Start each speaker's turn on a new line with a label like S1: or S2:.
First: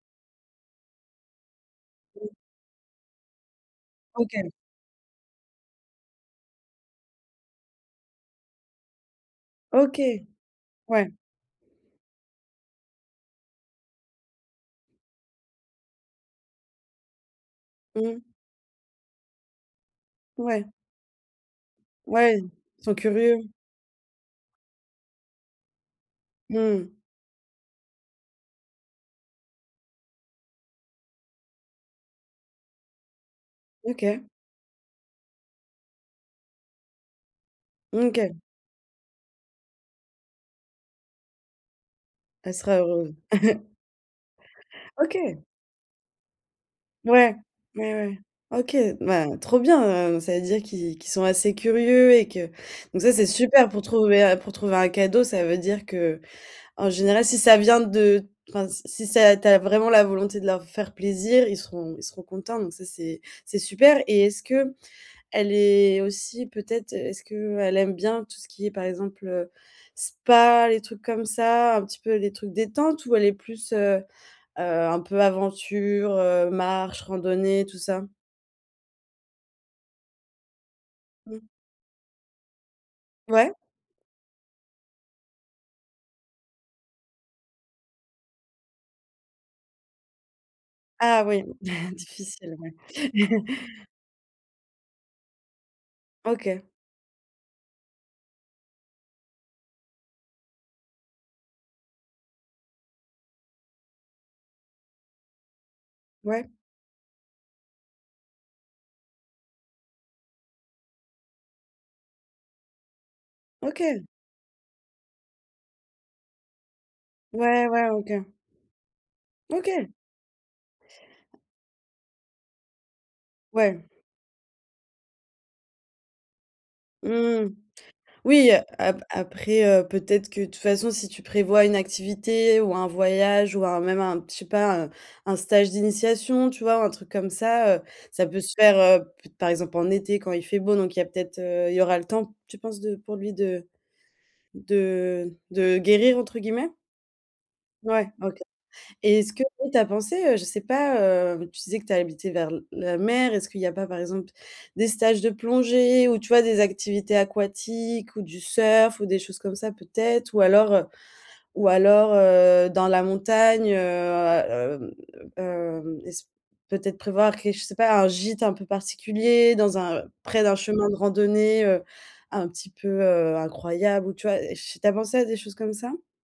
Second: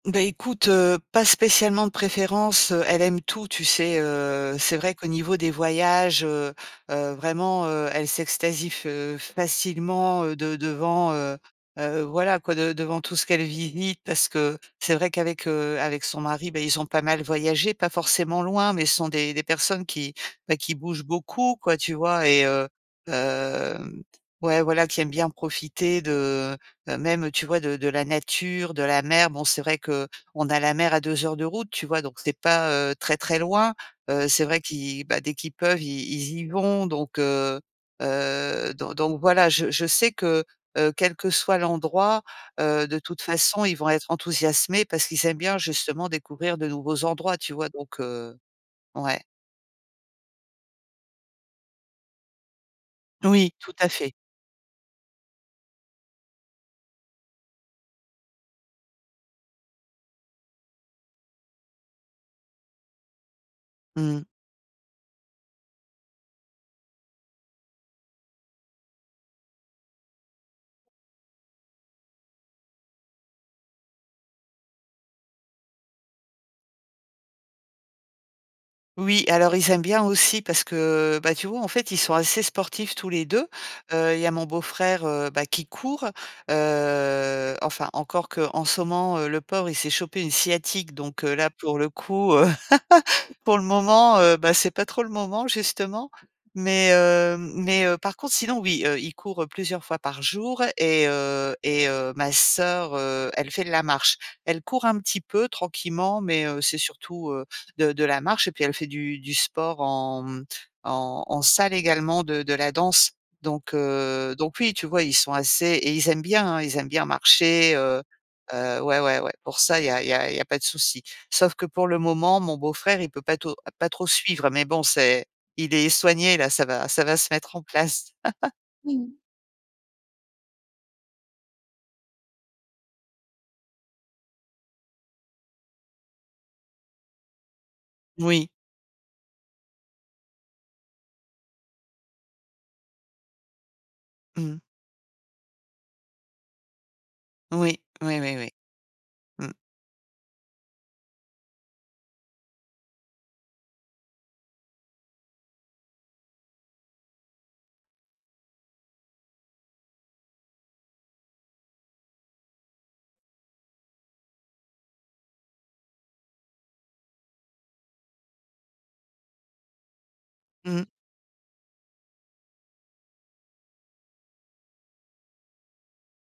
S1: Ben écoute, heu, pas spécialement de préférence, heu, elle aime tout, tu sais,
S2: OK.
S1: heu, c'est vrai qu'au niveau des voyages, heu heu, vraiment, heu, elle s'extasie f heu,
S2: OK,
S1: facilement, heu, de devant,
S2: ouais.
S1: heu heu, voilà quoi, de devant tout ce qu'elle visite. Parce que c'est vrai qu'avec, heu, avec son mari, bah, ils ont pas mal voyagé, pas
S2: Mmh
S1: forcément loin, mais ce sont des des personnes qui, bah,
S2: Ouais.
S1: qui bougent beaucoup quoi, tu vois
S2: Ouais,
S1: et heu,
S2: ils sont curieux.
S1: hem, ouais voilà, qui aiment bien profiter de,
S2: Mmh.
S1: heu, même, tu vois, de de la nature, de la mer. Bon, c'est vrai qu'on a la mer à 2 heures de route, tu vois, donc c'est pas, heu, très, très loin,
S2: OK.
S1: heu, c'est vrai qui, bah, dès qu'ils peuvent, ils ils y vont, donc heu,
S2: Mmh, OK.
S1: heu, don donc voilà, je je sais que, heu, quel que soit l'endroit,
S2: Elle serait
S1: heu, de
S2: heureuse.
S1: toute façon, ils vont être enthousiasmés parce qu'ils aiment
S2: OK.
S1: bien justement découvrir de nouveaux
S2: Ouais,
S1: endroits, tu vois?
S2: ouais,
S1: Donc
S2: ouais.
S1: heu,
S2: OK,
S1: ouais.
S2: ben trop bien, heu, ça veut dire qu'ils qu'ils sont assez curieux et que donc ça, c'est
S1: Oui,
S2: super
S1: tout
S2: pour
S1: à fait.
S2: trouver pour trouver un cadeau. Ça veut dire qu'en général, si ça vient de, enfin, si si c'est à ta tu as vraiment la volonté de leur faire plaisir, ils seront ils seront contents, donc ça, c'est c'est super
S1: Mmh.
S2: et est-ce que, elle est aussi peut-être est-ce que elle aime bien tout ce qui est, par exemple, heu, spa, les trucs comme ça, un petit peu les trucs détente où elle est plus, heu heu, un peu aventure, heu, marche, randonnée, tout ça?
S1: Oui, alors ils aiment bien aussi parce que, bah,
S2: Mmh.
S1: tu vois, en fait, ils sont assez sportifs tous les 2,
S2: Ouais.
S1: heu, il y a mon beau-frère, heu, bah qui court, heu, enfin, encore que en ce ment, le pauvre, il s'est chopé une sciatique,
S2: Ah
S1: donc heu,
S2: oui,
S1: là, pour le coup, heu,
S2: difficile,
S1: pour le
S2: oui.
S1: moment, heu, ben c'est pas trop le moment, justement,
S2: OK.
S1: mais heu, mmh mais heu, par contre, sinon oui, il court plusieurs fois par jour et heu, et heu, ma sœur, heu, elle fait de la marche. Elle court un petit peu tranquillement, mais
S2: Ouais.
S1: heu, c'est surtout, heu, de de la marche et puis elle fait du du sport en m en en salle également, de de la danse, donc
S2: OK.
S1: heu, donc oui, tu vois, ils sont assez et ils aiment bien, ils aiment bien
S2: Ouais,
S1: marcher,
S2: ouais,
S1: heu,
S2: OK.
S1: heu, ouais, ouais, ouais, pour ça, il y
S2: OK.
S1: a il y a il y a pas de souci. Sauf que pour le moment, mon beau frère, il peut pas to
S2: Ouais.
S1: pas trop suivre, mais bon, c'est il est soigné là, ça va ça va se
S2: Mmh.
S1: mettre en place.
S2: Oui, heu, ap après, heu, peut-être que de toute façon, si tu prévois une activité ou un voyage ou un même un, je sais pas, heu, un stage d'initiation, tu vois, un truc comme ça, heu, ça peut
S1: Moui.
S2: se faire, heu, peut être par exemple, en été quand il fait beau, donc il y peut-être, heu, il y aura le temps, tu penses, de pour lui de
S1: Mmh.
S2: de de «guérir» entre guillemets?
S1: Oui,
S2: Ouais,
S1: oui, oui,
S2: OK
S1: oui.
S2: et ce que
S1: Mmh.
S2: tu as pensé, je sais pas, heu, tu disais que tu as habité vers la mer, est-ce qu'il y a pas, par exemple, des stages de plongée ou tu vois, des activités aquatiques ou du surf ou des choses comme ça peut-être, ou alors, heu, ou alors, heu, dans la montagne, heu heu, mmh, heu, es peut-être prévoir ké je sais pas, un gîte un peu particulier, dans un près d'un
S1: Mmh.
S2: chemin de randonnée, heu, un petit peu, heu, incroyable, ou tu vois? Che tu as pensé à des choses comme ça?